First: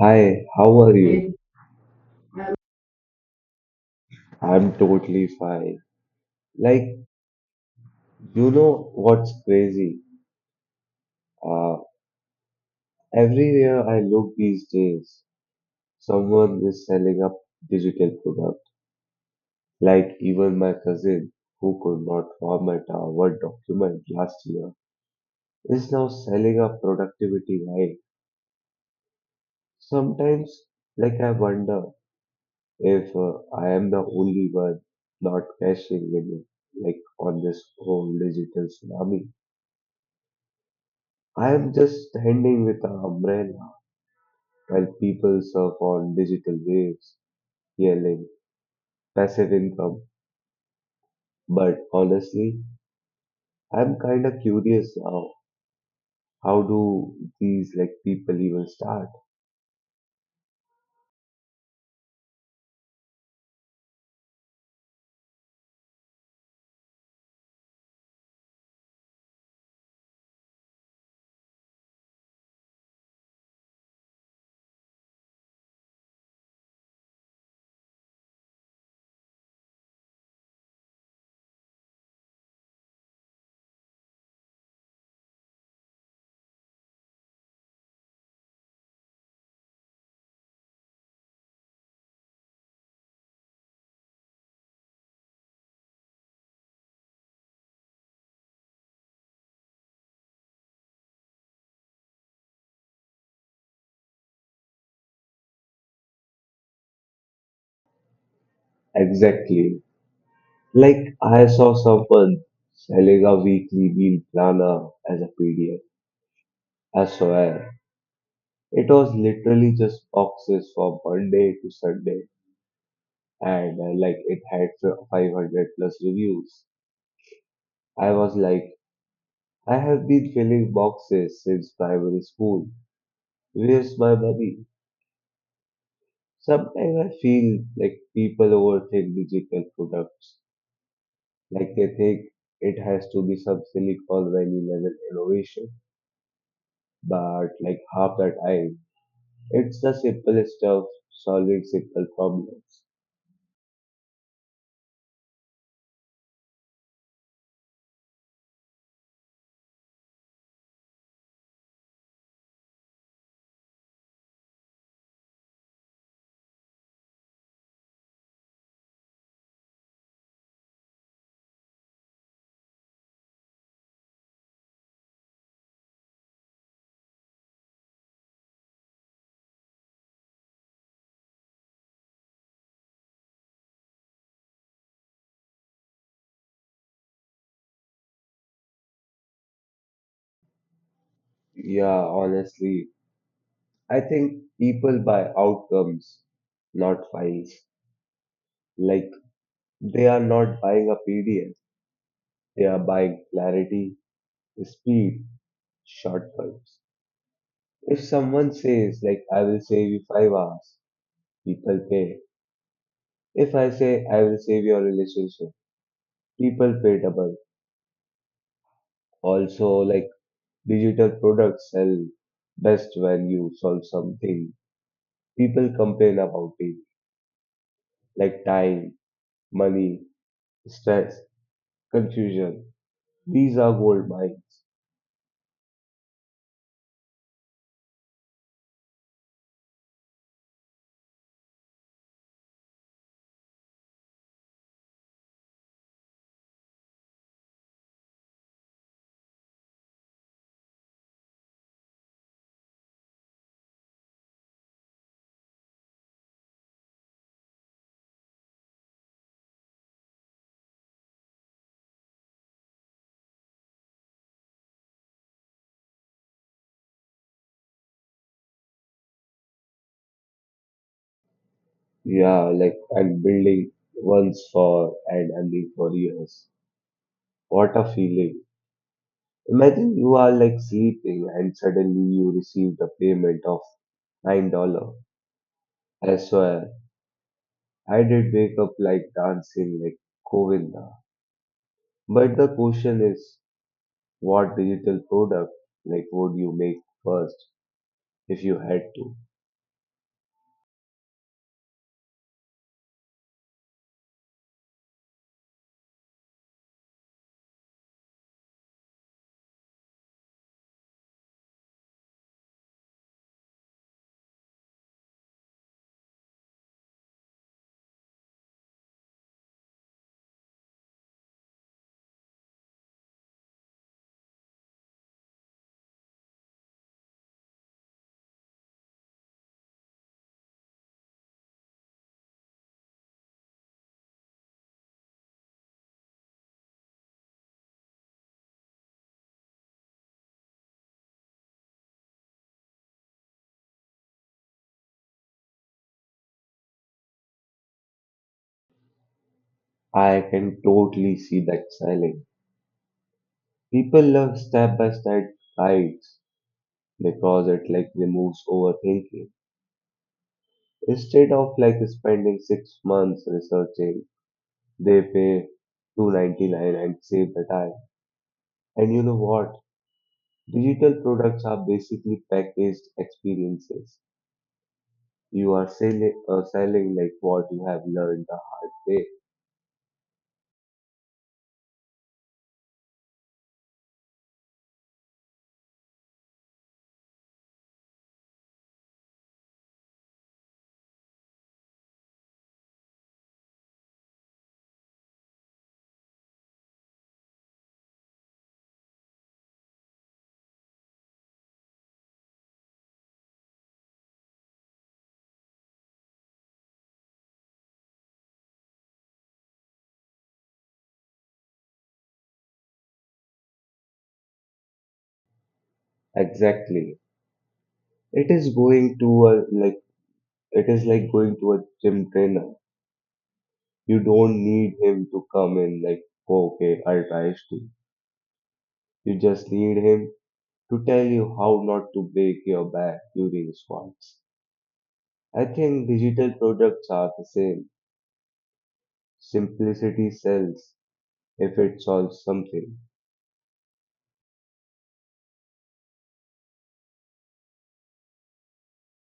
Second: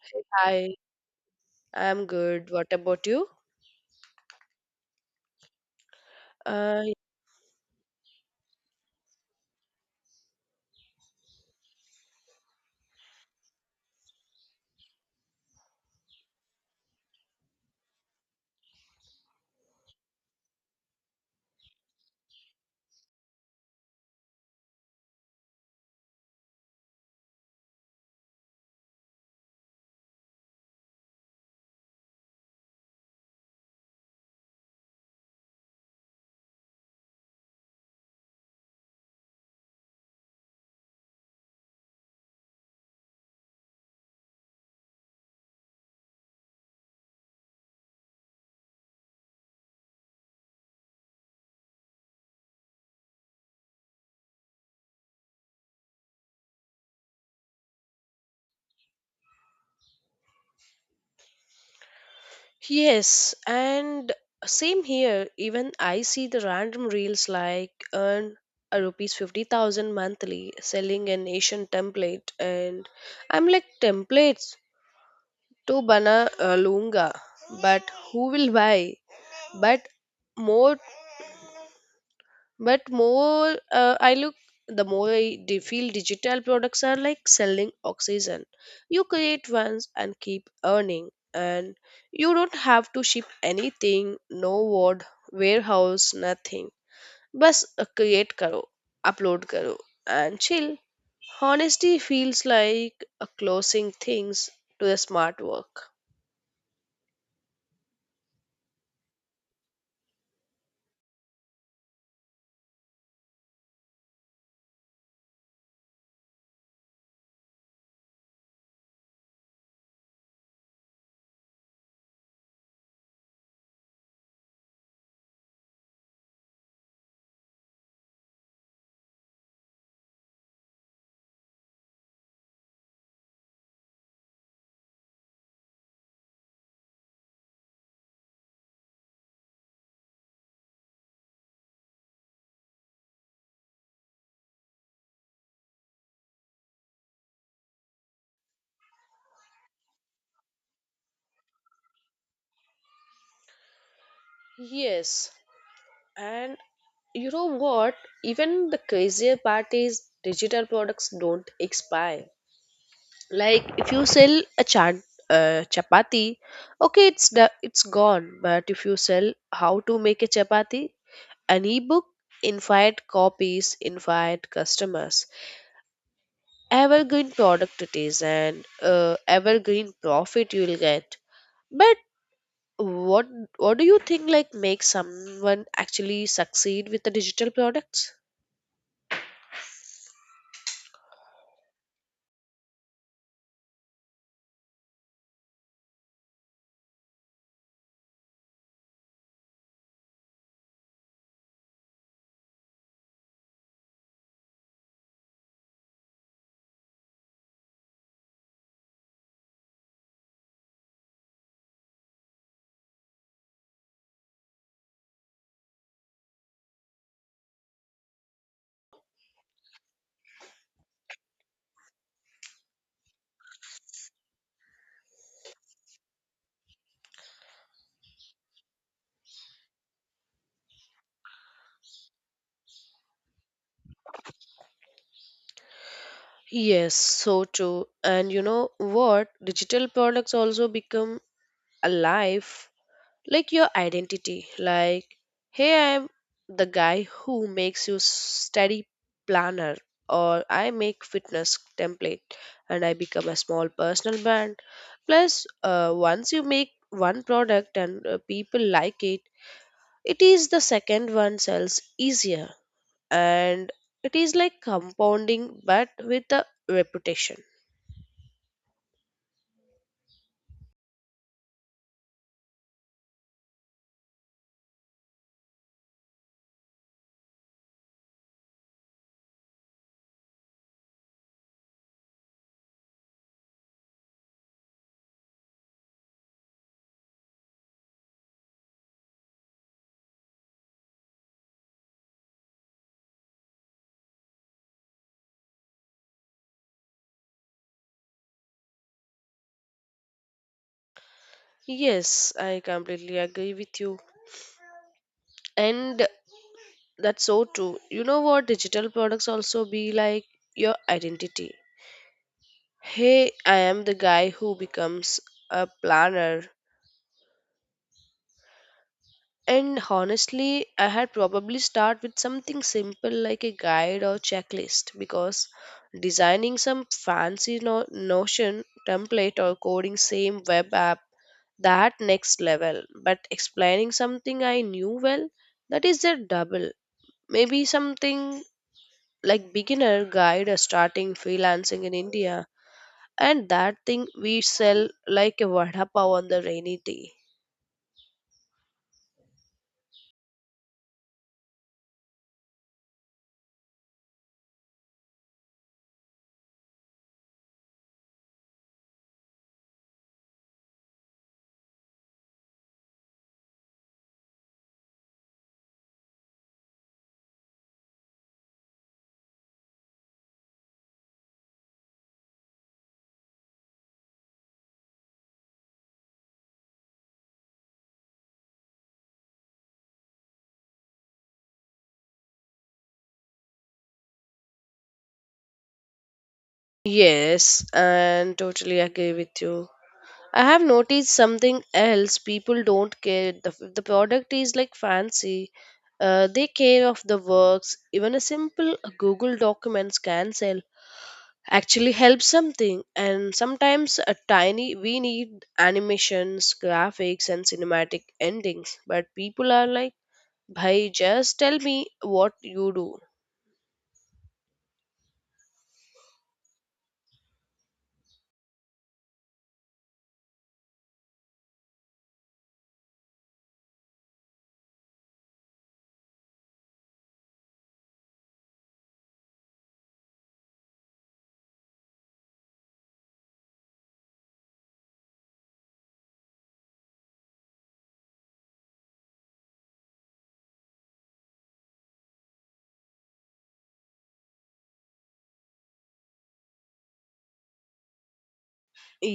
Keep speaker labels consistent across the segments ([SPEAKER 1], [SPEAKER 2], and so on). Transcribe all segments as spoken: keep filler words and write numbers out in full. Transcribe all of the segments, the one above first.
[SPEAKER 1] Hi,
[SPEAKER 2] Hi,
[SPEAKER 1] how are you? Hey.
[SPEAKER 2] I'm good. What about you?
[SPEAKER 1] I'm totally fine.
[SPEAKER 2] Uh,
[SPEAKER 1] Like, you know what's crazy? Uh, everywhere I look these days, someone is selling a digital product. Like, even my cousin, who could not format a Word document last year, is now selling a productivity guide. Sometimes, like, I wonder if uh, I am the only one not cashing in, like, on this whole digital tsunami. I'm just standing with an umbrella while people surf on digital waves, yelling passive income. But honestly, I'm kind of curious now. How do these like people even start?
[SPEAKER 2] yes, and same here. Even I see the random reels like earn a rupees fifty thousand monthly selling an Asian template, and I'm like, templates to bana uh, lunga, but who will buy? But more But more uh, I look, the more I d- feel digital products are like selling oxygen. You create once and keep earning, and you don't have to ship anything, no word, warehouse, nothing. Bus uh, create karo, upload karo, and chill. Honesty feels like uh, closing things to the smart work.
[SPEAKER 1] Exactly. Like I saw someone selling a weekly meal planner as a P D F. I swear, it was literally just boxes from Monday to Sunday, and uh, like it had five hundred plus reviews. I was like, I have been filling boxes since primary school. Where's my money? Sometimes I feel like people overthink digital products, like they think it has to be some Silicon Valley level innovation. But like half the time, it's the simplest stuff solving simple problems.
[SPEAKER 2] Yes, and you know what? Even the crazier part is digital products don't expire. Like if you sell a chan uh, chapati, okay, it's do- it's gone. But if you sell how to make a chapati, an ebook, infinite copies, infinite customers, evergreen product it is, and uh, evergreen profit you will get. But what what do you think like makes someone actually succeed with the digital products?
[SPEAKER 1] Yeah, honestly, I think people buy outcomes, not files. Like they are not buying a P D F, they are buying clarity. Speed, shortcuts. If someone says, like, I will save you five hours, people pay. If I say, I will save your relationship, people pay double. Also, like, digital products sell best when you solve something. People complain about it, like time, money, stress, confusion. These are gold mines.
[SPEAKER 2] Yes, so true. And you know what? Digital products also become alive, like your identity. Like, hey, I'm the guy who makes you study planner, or I make fitness template, and I become a small personal brand. Plus, uh, once you make one product and uh, people like it, it is the second one sells easier, and it is like compounding, but with a reputation.
[SPEAKER 1] Yeah, like, and building once for and ending for years. What a feeling. Imagine you are like sleeping and suddenly you received a payment of nine dollar. I swear, I did wake up like dancing like Govinda. But the question is, what digital product like would you make first if you had to?
[SPEAKER 2] Yes, I completely agree with you. And that's so true. You know what? Digital products also be like your identity. Hey, I am the guy who becomes a planner. And honestly, I had probably start with something simple like a guide or checklist because designing some fancy no- Notion template or coding same web app that next level. But explaining something I knew well, that is their double. Maybe something like beginner guide or starting freelancing in India, and that thing we sell like a vada pav on the rainy day.
[SPEAKER 1] I can totally see that selling. People love step-by-step guides because it like removes overthinking. Instead of like spending six months researching, they pay two ninety-nine and save the time. And you know what? Digital products are basically packaged experiences. You are selling, uh, selling like what you have learned the hard way.
[SPEAKER 2] Yes, and totally agree with you. I have noticed something else. People don't care the, if the product is like fancy. Uh, they care of the works. Even a simple Google Documents can sell. Actually, helps something. And sometimes a tiny we need animations, graphics, and cinematic endings. But people are like, "Bhai, just tell me what you do."
[SPEAKER 1] Exactly. It is going to a like it is like going to a gym trainer. You don't need him to come in like, "Oh, okay, I'll try to." You just need him to tell you how not to break your back during squats. I think digital products are the same. Simplicity sells if it solves something.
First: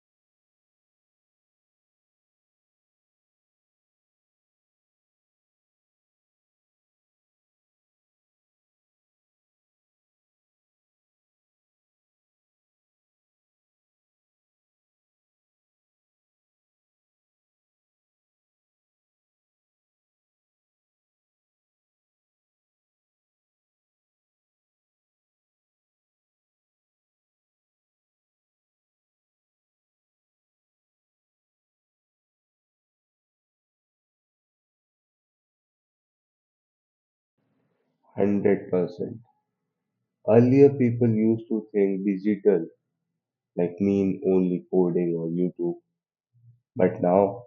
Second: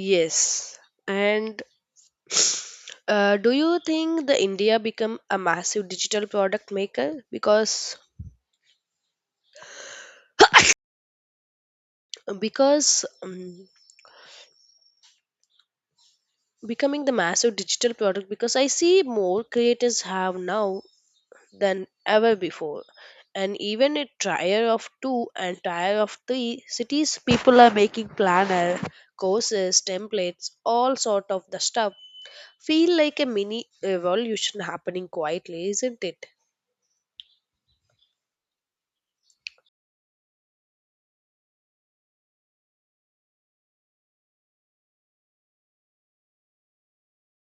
[SPEAKER 2] Yes, and Uh, do you think the India become a massive digital product maker because because um, becoming the massive digital product because I see more creators have now than ever before, and even a tier of two and tier of three cities people are making planner, courses, templates, all sort of the stuff. Feel like a mini revolution happening quietly, isn't it?
[SPEAKER 1] one hundred percent. Earlier, people used to think digital like mean only coding or YouTube. But now,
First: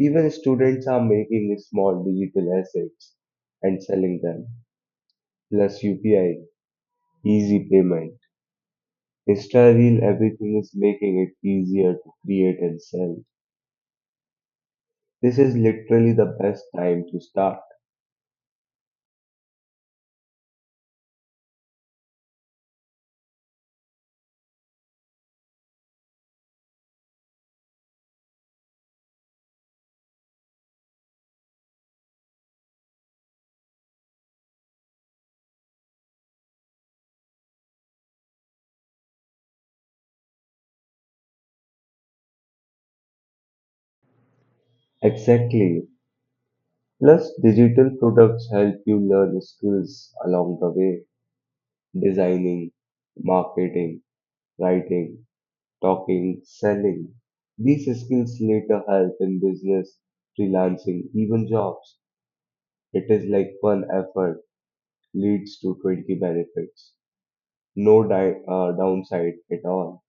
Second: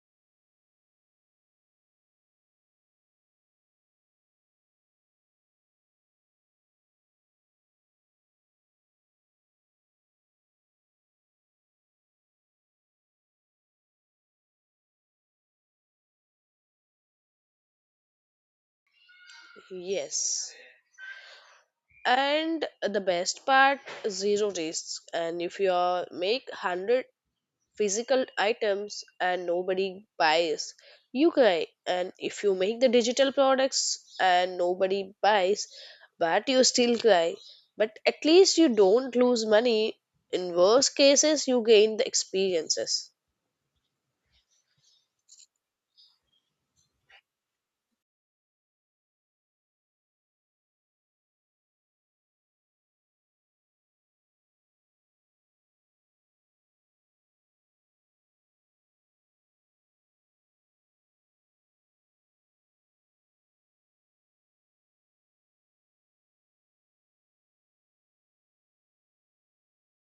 [SPEAKER 1] even students are making small digital assets and selling them. Plus U P I, easy payment. Insta Reel, everything is making it easier to create and sell. This is literally the best time to start.
[SPEAKER 2] Yes, and the best part, zero risk. And if you are make one hundred physical items and nobody buys, you cry. And if you make the digital products and nobody buys, but you still cry, but at least you don't lose money. In worst cases you gain the experiences.
[SPEAKER 1] Exactly. Plus, digital products help you learn skills along the way, designing, marketing, writing, talking, selling. These skills later help in business, freelancing, even jobs. It is like one effort leads to twenty benefits. No di- uh, downside at all.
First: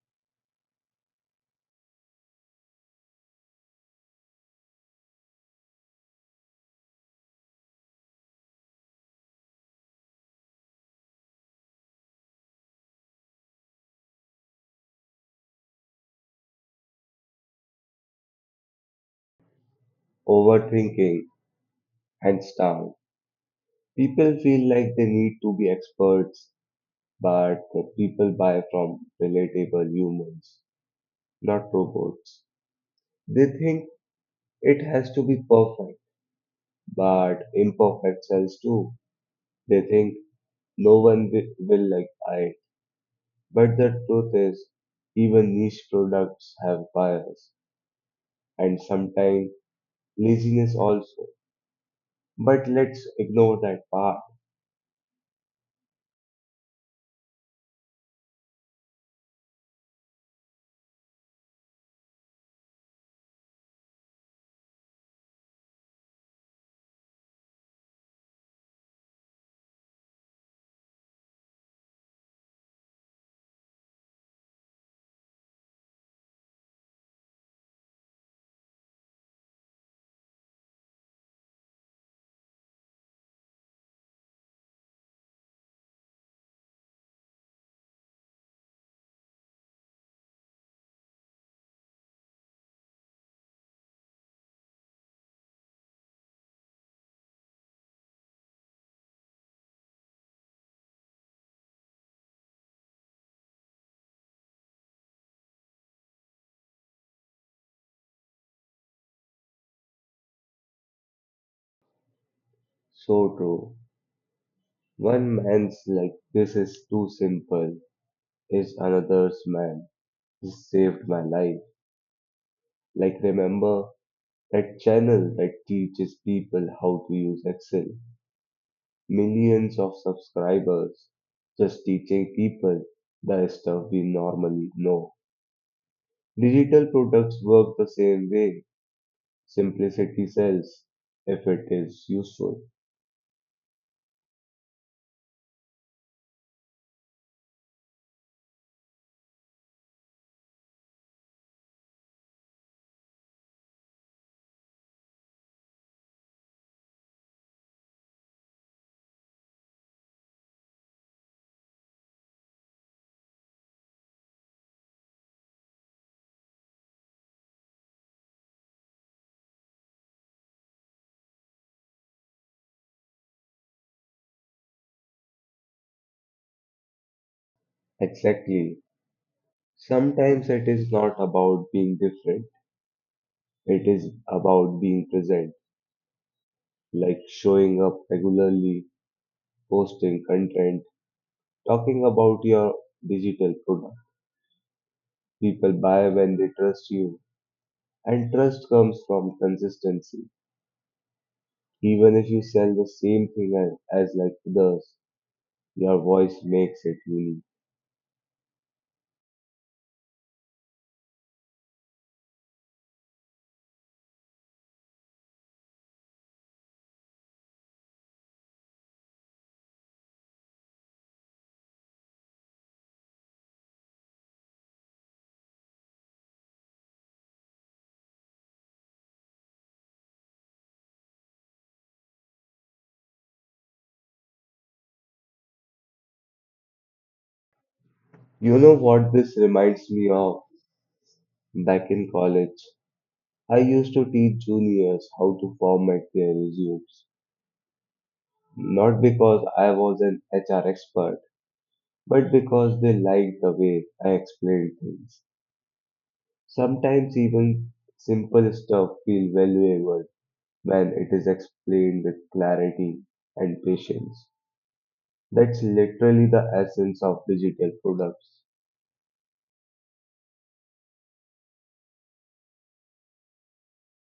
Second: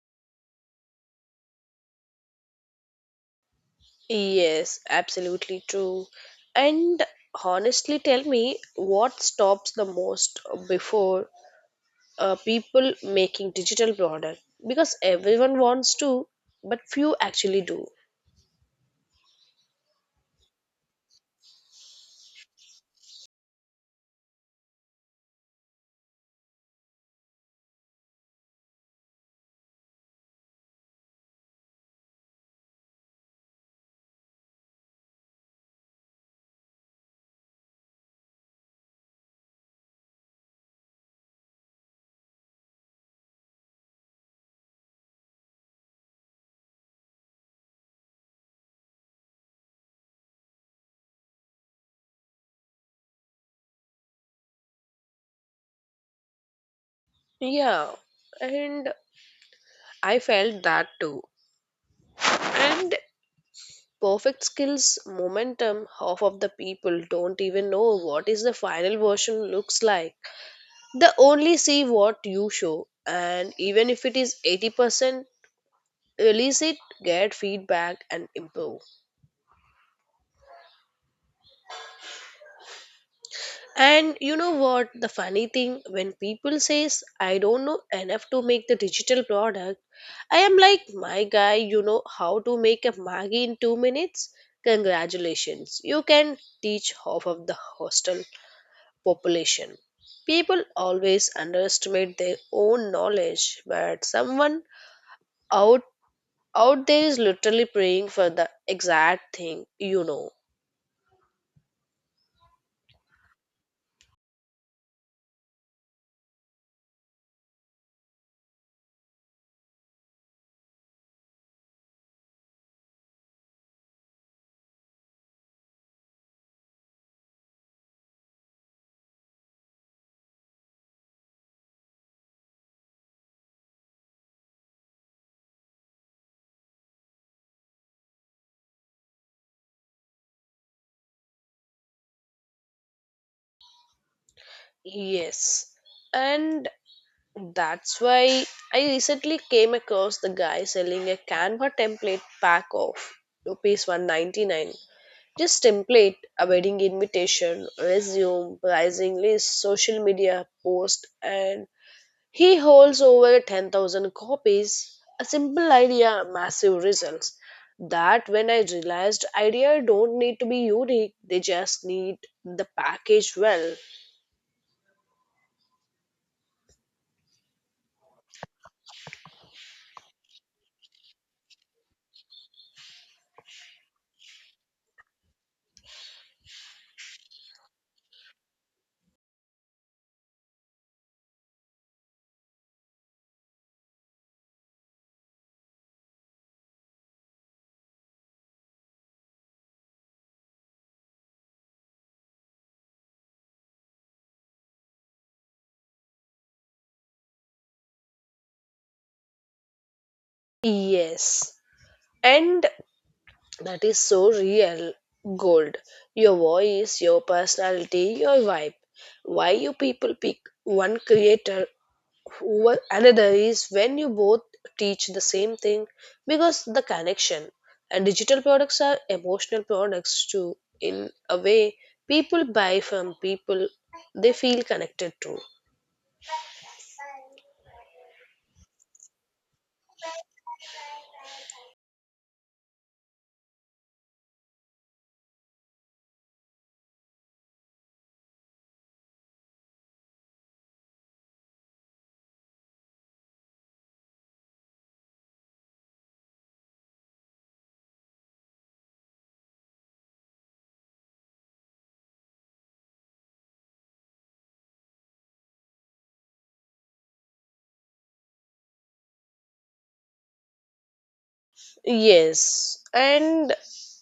[SPEAKER 2] Yes, absolutely true. And honestly tell me what stops the most before uh, people making digital product, because everyone wants to but few actually do.
[SPEAKER 1] Overthinking and style. People feel like they need to be experts, but people buy from relatable humans, not robots. They think it has to be perfect, but imperfect cells too. They think no one wi- will like it. But the truth is, even niche products have bias, and sometimes laziness also. But let's ignore that part.
[SPEAKER 2] Yeah, and I felt that too. And perfect skills momentum, half of the people don't even know what is the final version looks like. They only see what you show, and even if it is eighty percent, release it, get feedback and improve. And you know what? The funny thing, when people says I don't know enough to make the digital product, I am like, my guy, you know how to make a Maggie in two minutes? Congratulations, you can teach half of the hostel population. People always underestimate their own knowledge, but someone out out there is literally praying for the exact thing you know.
[SPEAKER 1] So true. One man's like, this is too simple, is another's man. This saved my life. Like, remember that channel that teaches people how to use Excel? Millions of subscribers, just teaching people the stuff we normally know. Digital products work the same way. Simplicity sells if it is useful.
[SPEAKER 2] Yes. And that's why I recently came across the guy selling a Canva template pack of rupees one ninety-nine. Just template a wedding invitation, resume, pricing list, social media post, and he holds over ten thousand copies. A simple idea, massive results. That when I realized idea don't need to be unique, they just need the package well.
[SPEAKER 1] Exactly. Sometimes it is not about being different, it is about being present, like showing up regularly, posting content, talking about your digital product. People buy when they trust you, and trust comes from consistency. Even if you sell the same thing a- as like others, your voice makes it unique.
[SPEAKER 2] Yes. And that is so real gold, your voice, your personality, your vibe. Why you people pick one creator over another is when you both teach the same thing, because the connection. And digital products are emotional products too, in a way. People buy from people they feel connected to.
[SPEAKER 1] You know what this reminds me of? Back in college, I used to teach juniors how to format their resumes. Not because I was an H R expert, but because they liked the way I explained things. Sometimes even simple stuff feels valuable when it is explained with clarity and patience. That's literally the essence of digital products.
[SPEAKER 2] Yes, and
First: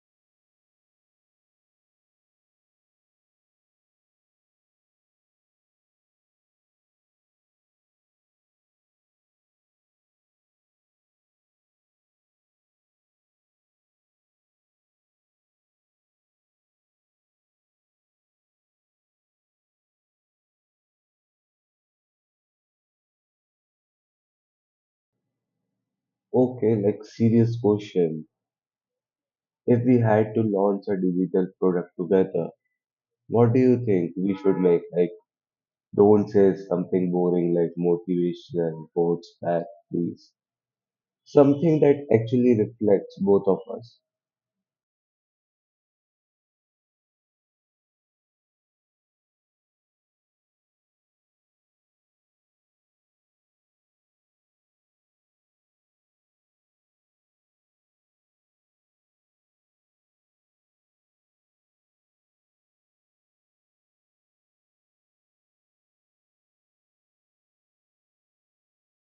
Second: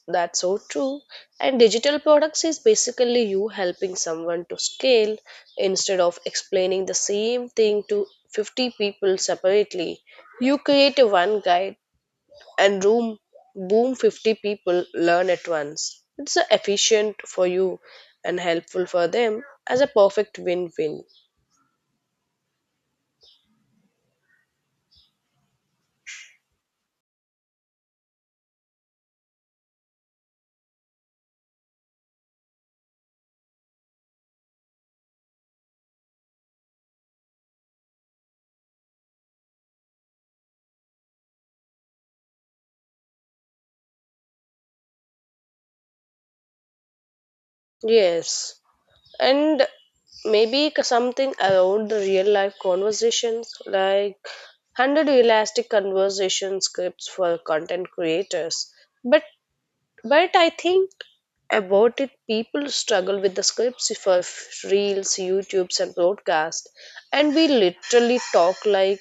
[SPEAKER 2] that's so true. And digital products is basically you helping someone to scale instead of explaining the same thing to fifty people separately. You create a one guide and room boom fifty people learn at once. It's uh, efficient for you and helpful for them as a perfect win-win.
[SPEAKER 1] Okay, like serious question. If we had to launch a digital product together, what do you think we should make? Like, don't say something boring like motivational quotes back, please. Something that actually reflects both of us.
[SPEAKER 2] Yes. And maybe c- something around the real life conversations, like one hundred realistic conversation scripts for content creators. But but I think about it, people struggle with the scripts for f- reels, youtubes and broadcast, and we literally talk like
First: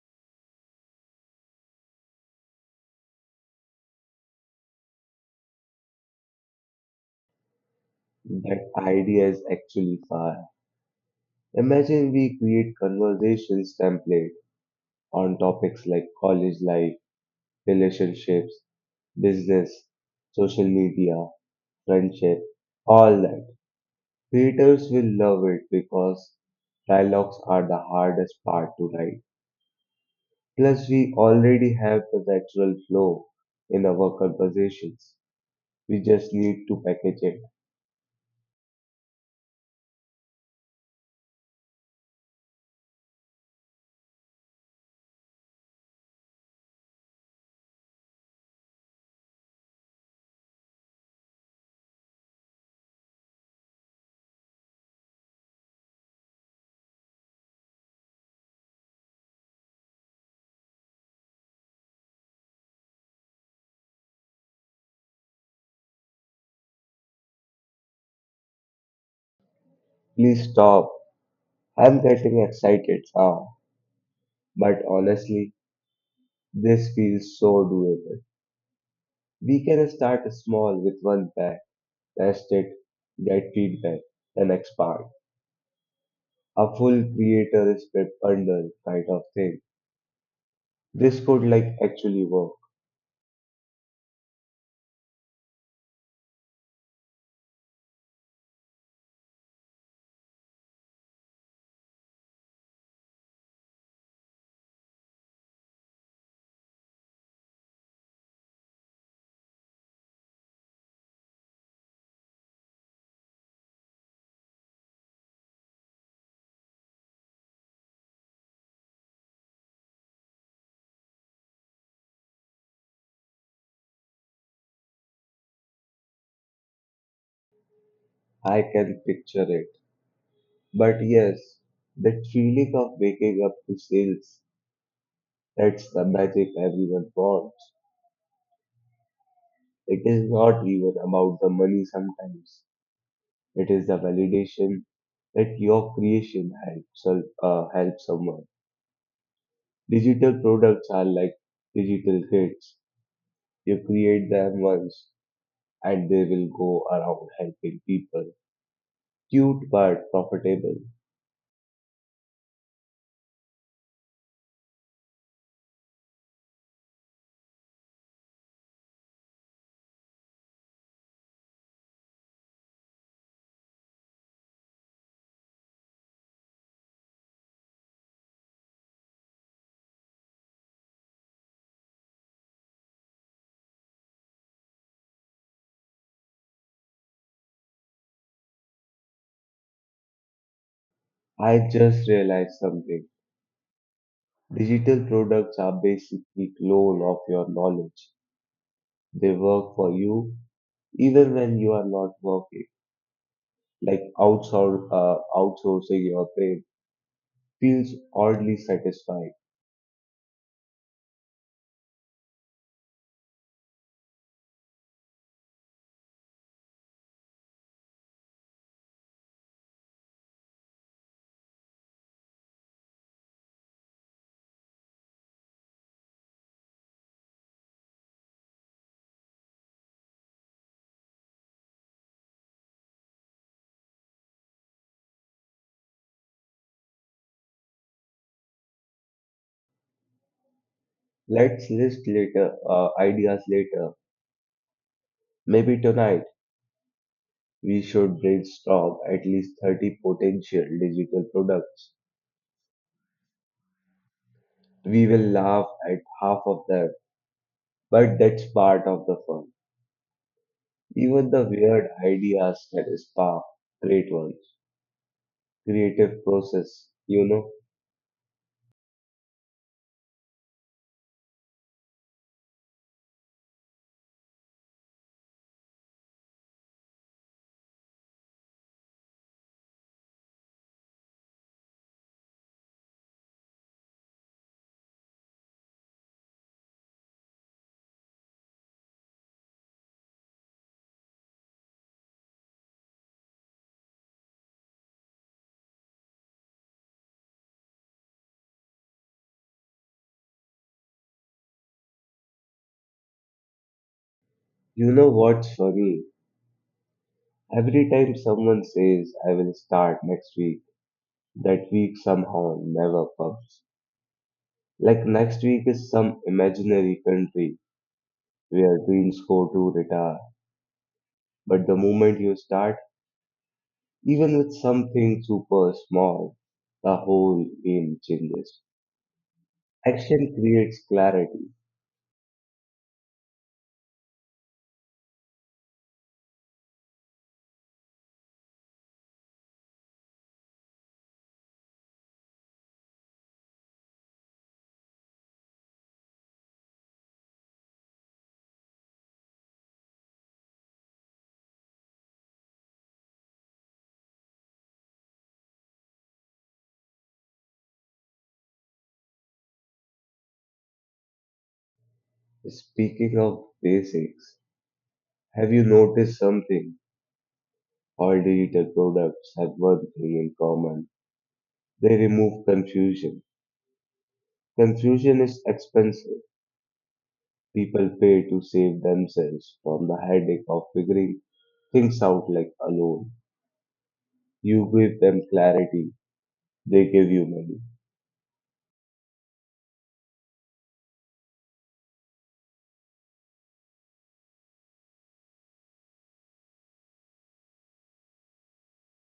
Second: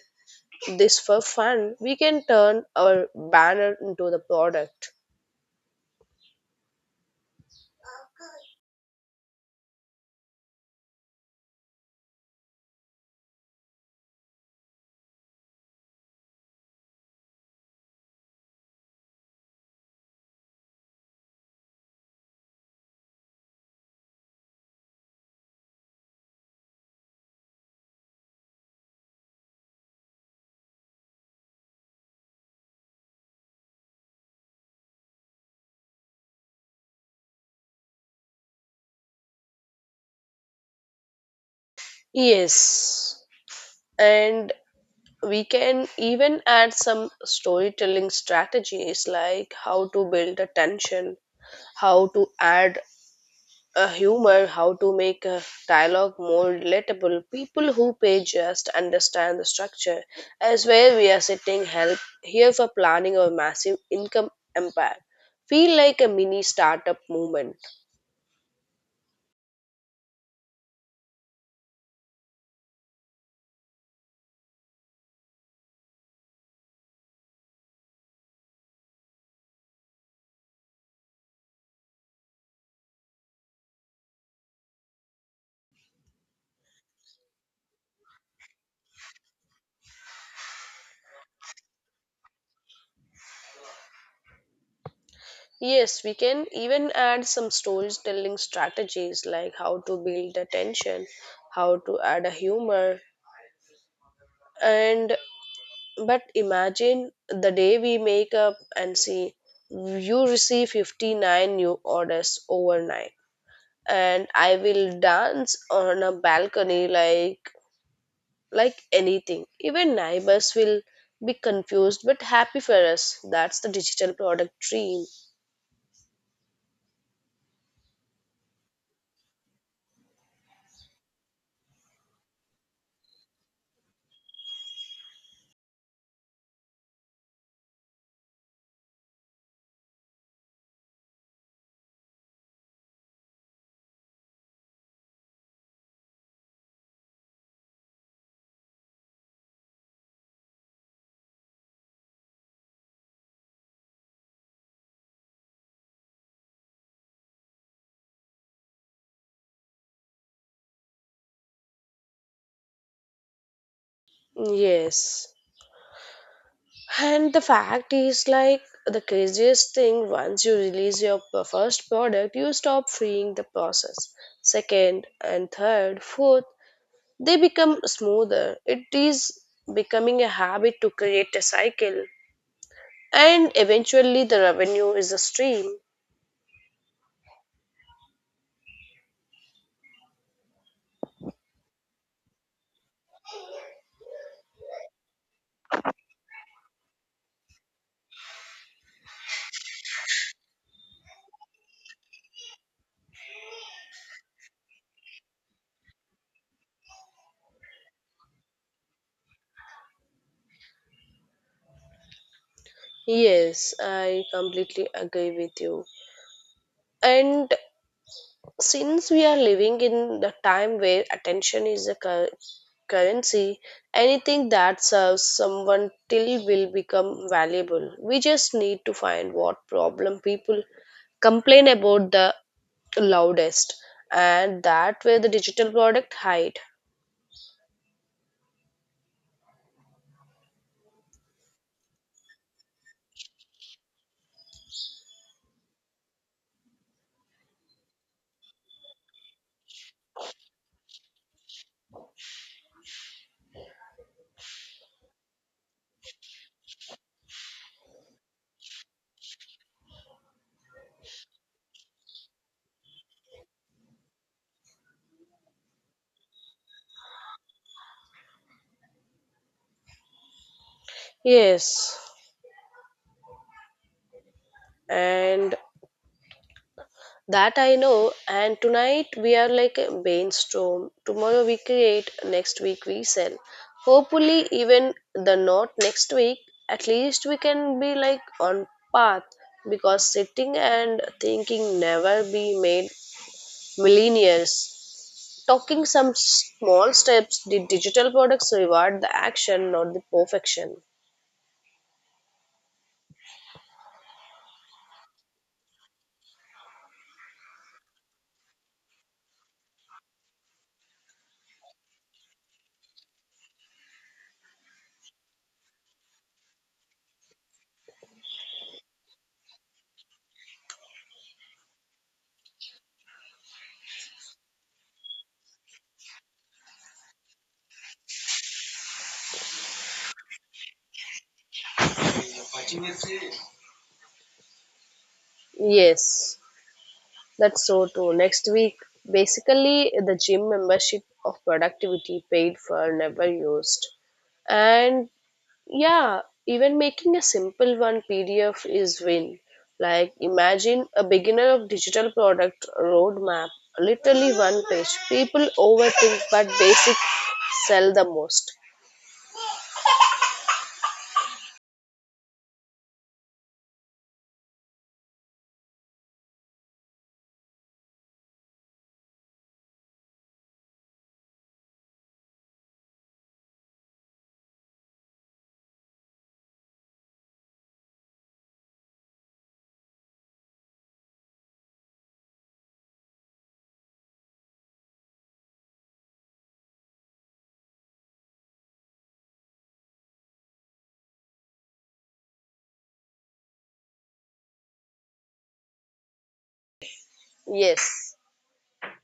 [SPEAKER 2] this for fun. We can turn our banner into the product.
[SPEAKER 1] That idea is actually fire. Imagine we create conversations template on topics like college life, relationships, business, social media, friendship, all that. Readers will love it because dialogues are the hardest part to write. Plus, we already have the natural flow in our conversations. We just need to package it.
[SPEAKER 2] Yes, and we can even add some storytelling strategies like how to build attention, how to add a humor, how to make a dialogue more relatable. People who pay just understand the structure as where we are sitting help here for planning our massive income empire. Feel like a mini startup movement.
[SPEAKER 1] Please stop. I'm getting excited now. But honestly, this feels so doable. We can start small with one pack, test it, get feedback, then expand. A full creator script bundle kind of thing. This could like actually work.
[SPEAKER 2] Yes, we can even add some storytelling strategies like how to build attention, how to add a humor. And but imagine the day we make up and see you receive fifty-nine new orders overnight, and I will dance on a balcony like like anything. Even neighbors will be confused but happy for us. That's the digital product dream.
[SPEAKER 1] I can picture it. But yes, that feeling of waking up to sales, that's the magic everyone wants. It is not even about the money sometimes. It is the validation that your creation helps, sol- uh, helps someone. Digital products are like digital kids. You create them once and they will go around helping people. Cute but profitable.
[SPEAKER 2] Yes. And the fact is, like, the craziest thing once you release your p- first product, you stop freeing the process. Second and third, fourth, they become smoother. It is becoming a habit to create a cycle, and eventually, the revenue is a stream.
[SPEAKER 1] I just realized something. Digital products are basically clone of your knowledge. They work for you even when you are not working. Like outsour uh, outsourcing your brain feels oddly satisfying.
[SPEAKER 2] Yes, I completely agree with you. And since we are living in the time where attention is a cur- currency, anything that serves someone till will become valuable. We just need to find what problem people complain about the loudest, and that where the digital product hide.
[SPEAKER 1] Let's list later uh, ideas later. Maybe tonight we should brainstorm at least thirty potential digital products. We will laugh at half of them, but that's part of the fun. Even the weird ideas can spark great ones. Creative process. You know,
[SPEAKER 2] Yes, and that I know. And tonight we are like a brainstorm. Tomorrow we create, next week we sell. Hopefully, even the not next week, at least we can be like on path, because sitting and thinking never be made millionaires. Talking some small steps, the digital products reward the action, not the perfection.
[SPEAKER 1] you know what's funny? Every time someone says, I will start next week, that week somehow never comes. Like next week is some imaginary country where dreams go to retire. But the moment you start, even with something super small, the whole game changes. Action creates clarity.
[SPEAKER 2] Yes. That's so true. Next week, basically, the gym membership of productivity paid for, never used. And yeah, even making a simple one P D F is win. Like imagine a beginner of digital product roadmap, literally one page. People overthink, but basic sell the most.
[SPEAKER 1] Speaking of basics, have you noticed something? All digital products have one thing in common. They remove confusion. Confusion is expensive. People pay to save themselves from the headache of figuring things out like alone. You give them clarity, they give you money.
[SPEAKER 2] Yes,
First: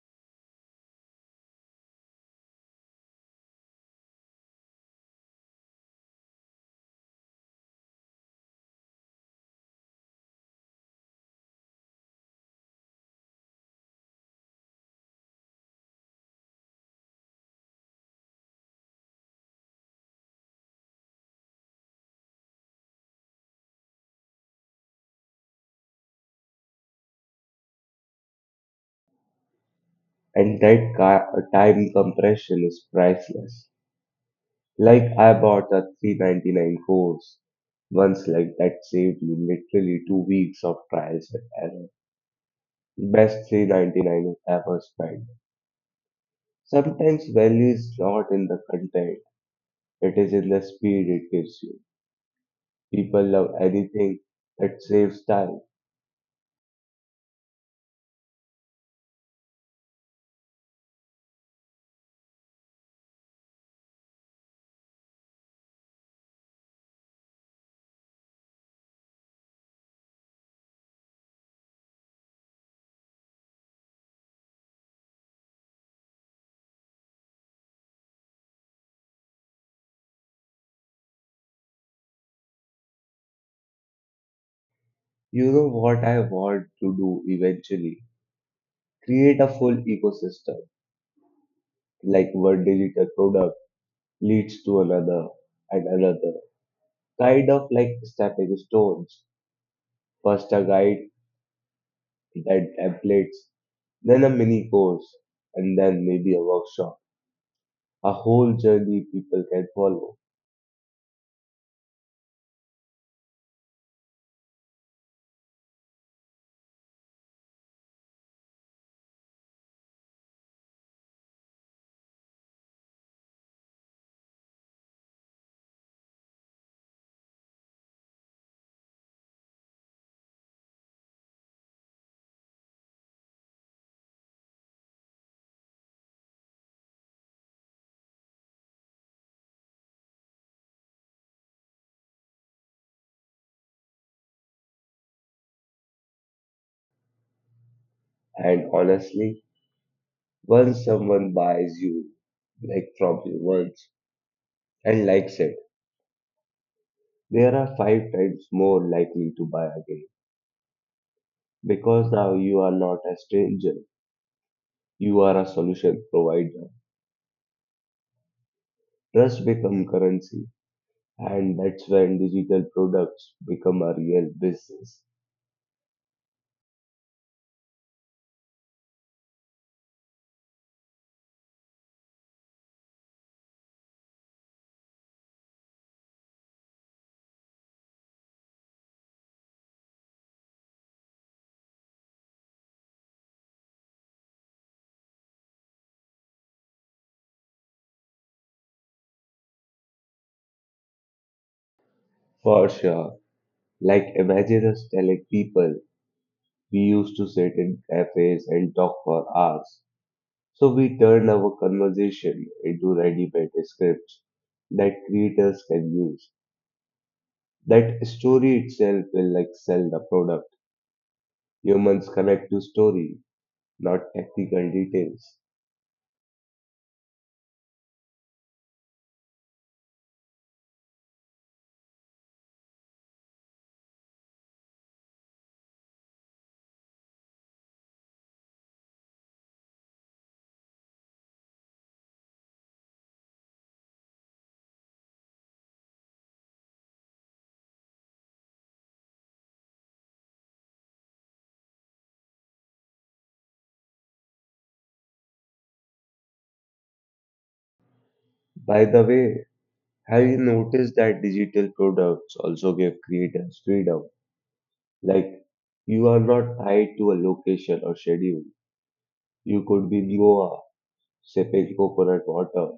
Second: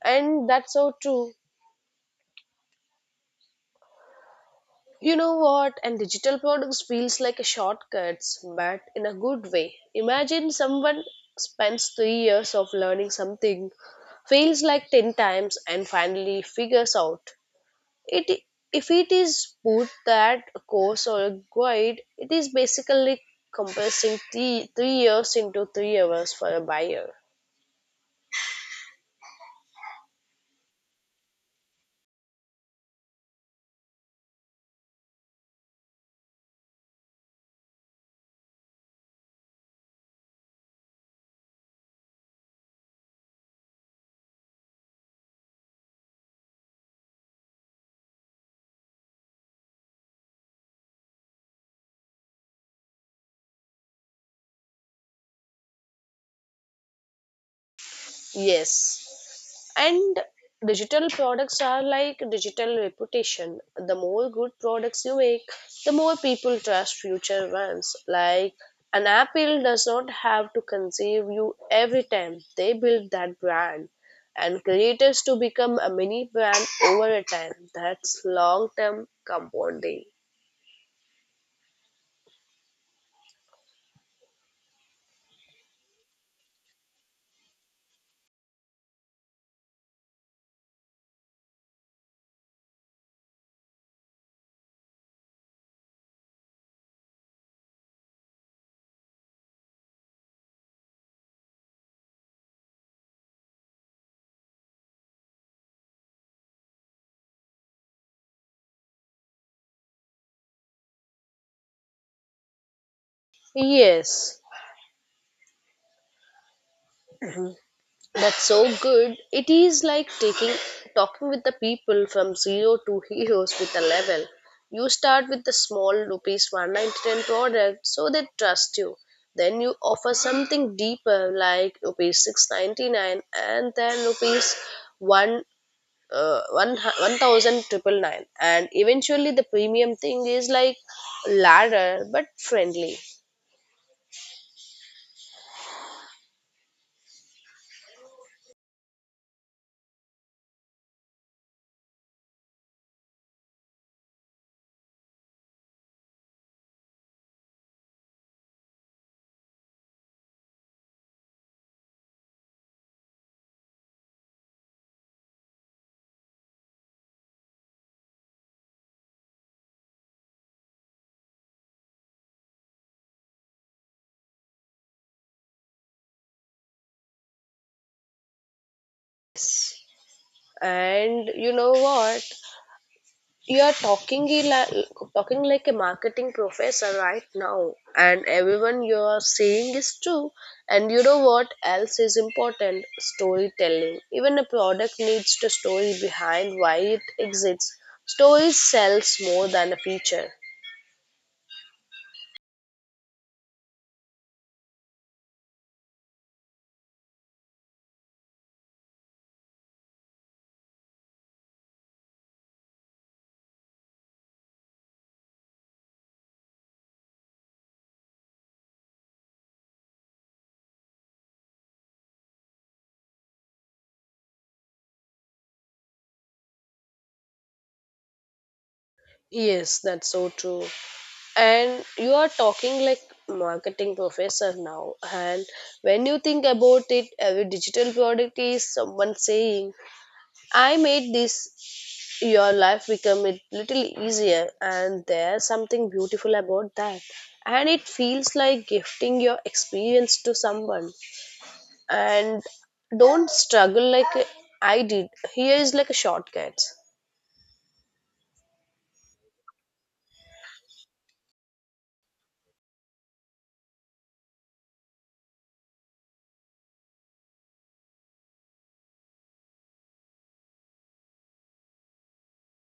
[SPEAKER 2] and that's so true. You know what? And digital products feels like a shortcuts, but in a good way. Imagine someone spends three years of learning something, fails like ten times, and finally figures out it. If it is put that a course or a guide, it is basically compressing three, three years into three hours for a buyer.
[SPEAKER 1] And that ca- time compression is priceless. Like I bought a three ninety-nine course once like that saved me literally two weeks of trials and error. Best three ninety-nine ever spent. Sometimes value is not in the content. It is in the speed it gives you. People love anything that saves time.
[SPEAKER 2] Yes. And digital products are like digital reputation. The more good products you make, the more people trust future ones. Like an Apple does not have to conceive you every time they build that brand. And creators to become a mini brand over a time. That's long term compounding.
[SPEAKER 1] You know what I want to do eventually? Create a full ecosystem, like one digital product leads to another and another, kind of like stepping stones. First a guide, then templates, then a mini course, and then maybe a workshop. A whole journey people can follow.
[SPEAKER 2] Yes. That's so good. It is like taking talking with the people from zero to heroes with a level. You start with the small rupees one ninety-nine product so they trust you. Then you offer something deeper like rupees six ninety-nine, and then rupees one uh, one thousand triple nine, and eventually the premium thing is like ladder but friendly.
[SPEAKER 1] And honestly, once someone buys you, like from you once. And like said, there are five times more likely to buy again because now you are not a stranger, you are a solution provider. Trust become currency, and that's when digital products become a real business.
[SPEAKER 2] And you know what, You're talking a li- talking like a marketing professor right now, and everyone you're saying is true. And you know what else is important? Storytelling. Even a product needs the story behind why it exists. Stories sells more than a feature.
[SPEAKER 1] For sure, like imagine us telling people we used to sit in cafes and talk for hours. So we turn our conversation into ready-made scripts that creators can use. That story itself will like sell the product. Humans connect to story, not technical details.
[SPEAKER 2] Yes, that's so true. And you are talking like marketing professor now. And when you think about it, every digital product is someone saying, I made this your life become a little easier, and there's something beautiful about that. And it feels like gifting your experience to someone, and don't struggle like I did. Here is like a shortcut.
[SPEAKER 1] By the way, have you noticed that digital products also give creators freedom? Like, you are not tied to a location or schedule. You could be in Goa, sipping coconut water,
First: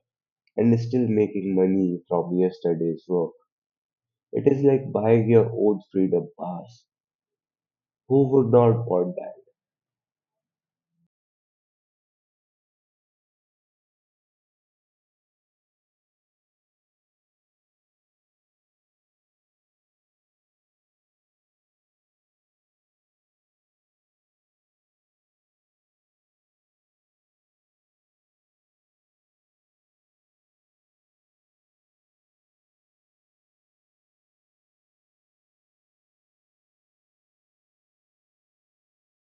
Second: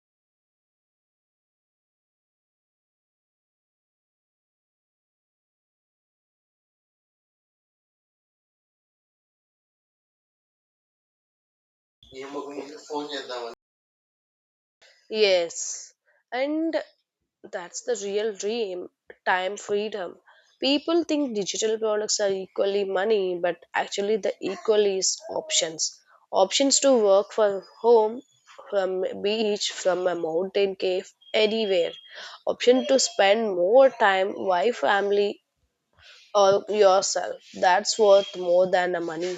[SPEAKER 1] and still making money from yesterday's work. It is like buying your own freedom pass. Who would not want that?
[SPEAKER 2] Yes, and that's the real dream, time freedom. People think digital products are equally money, but actually, the equal is options. Options to work from home, from beach, from a mountain cave, anywhere. Option to spend more time with family or yourself. That's worth more than the money.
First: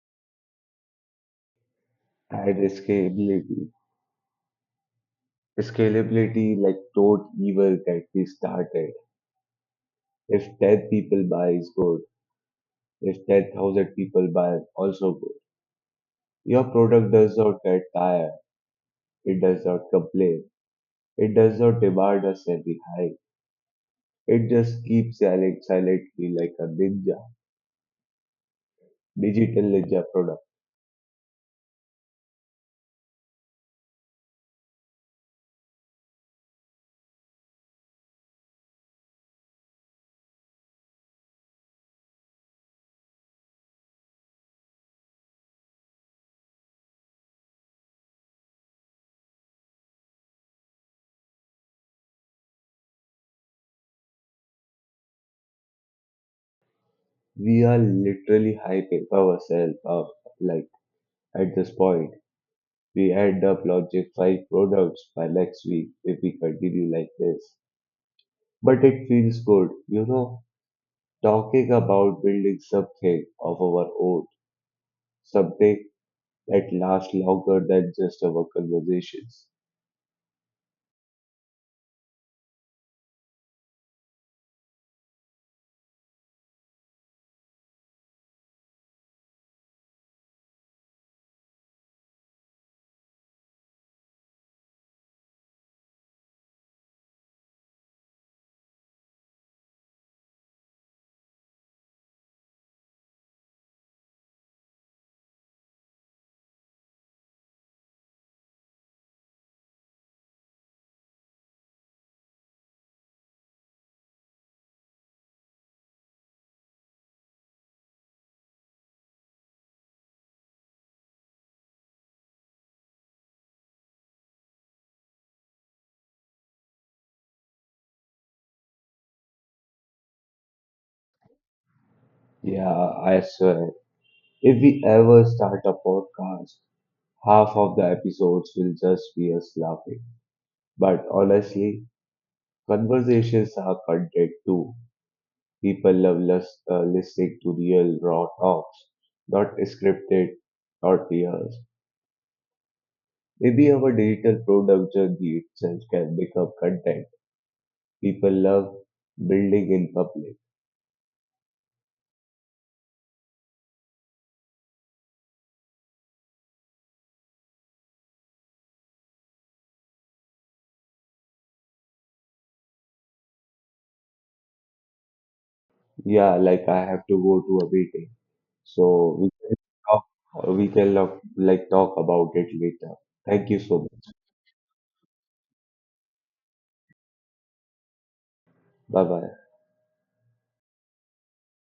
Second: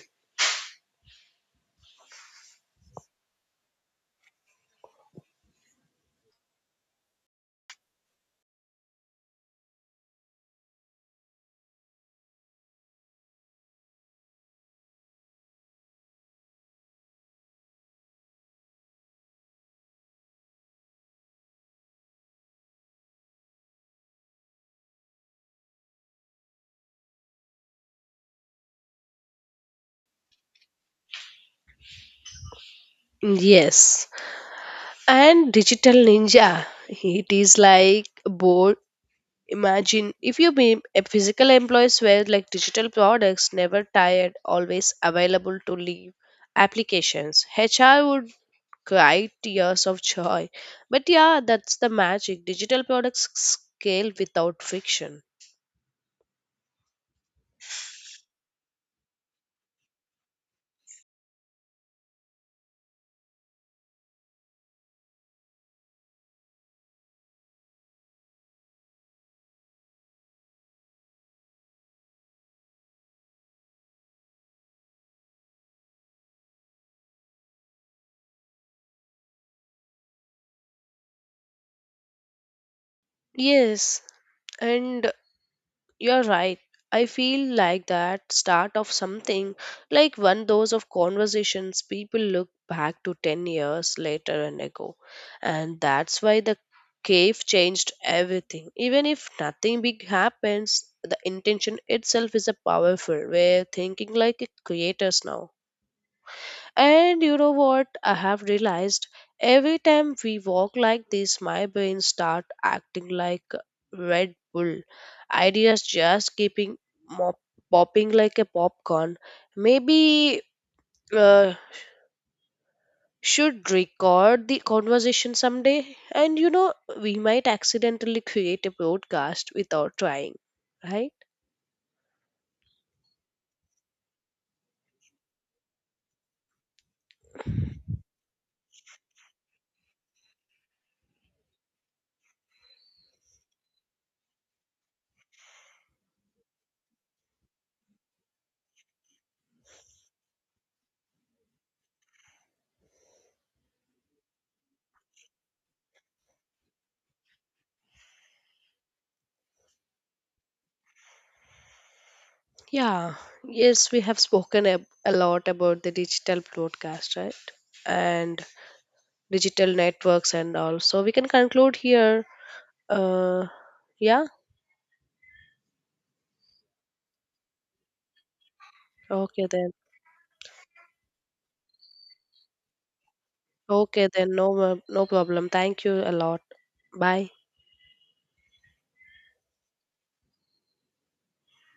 [SPEAKER 1] And scalability. Scalability, like, don't even get me started. If ten people buy is good. If ten thousand people buy, also good. Your product does not get tired. It does not complain. It does not demand a semi high. It just keeps selling silently like a ninja, digital ninja product.
[SPEAKER 2] Yes. And digital ninja. It is like board. Imagine if you be a physical employees were like digital products, never tired, always available to leave applications. H R would cry tears of joy. But yeah, that's the magic. Digital products scale without friction.
[SPEAKER 1] We are literally hyping ourselves up. Like at this point, we end up launching five products by next week if we continue like this. But it feels good, you know, talking about building something of our own, something that lasts longer than just our conversations.
[SPEAKER 2] Yes, and you're right. I feel like that start of something, like one those of conversations people look back to ten years later and ago. And that's why the cave changed everything. Even if nothing big happens, the intention itself is a powerful. We're thinking like creators now. And you know what? I have realized every time we walk like this, my brain start acting like Red Bull. Ideas just keeping mop- popping like a popcorn. Maybe uh, should record the conversation someday. And you know, we might accidentally create a broadcast without trying, right?
[SPEAKER 1] Yeah, I swear. If we ever start a podcast, half of the episodes will just be us laughing. But honestly, conversations are content too. People love lis- uh, listening to real raw talks, not scripted, not rehearsed. Maybe our digital product journey itself can become content. People love building in public.
[SPEAKER 2] Yeah. Yes, we have spoken a, a lot about the digital broadcast, right? And digital networks and all. So we can conclude here. Uh, yeah.
[SPEAKER 1] Yeah, like I have to go to a meeting. So we
[SPEAKER 2] Okay
[SPEAKER 1] can
[SPEAKER 2] then.
[SPEAKER 1] talk, we can lo- like talk about it later. Thank you so much.
[SPEAKER 2] Okay then. No, mo- no problem. Thank you a lot. Bye.
[SPEAKER 1] Bye bye.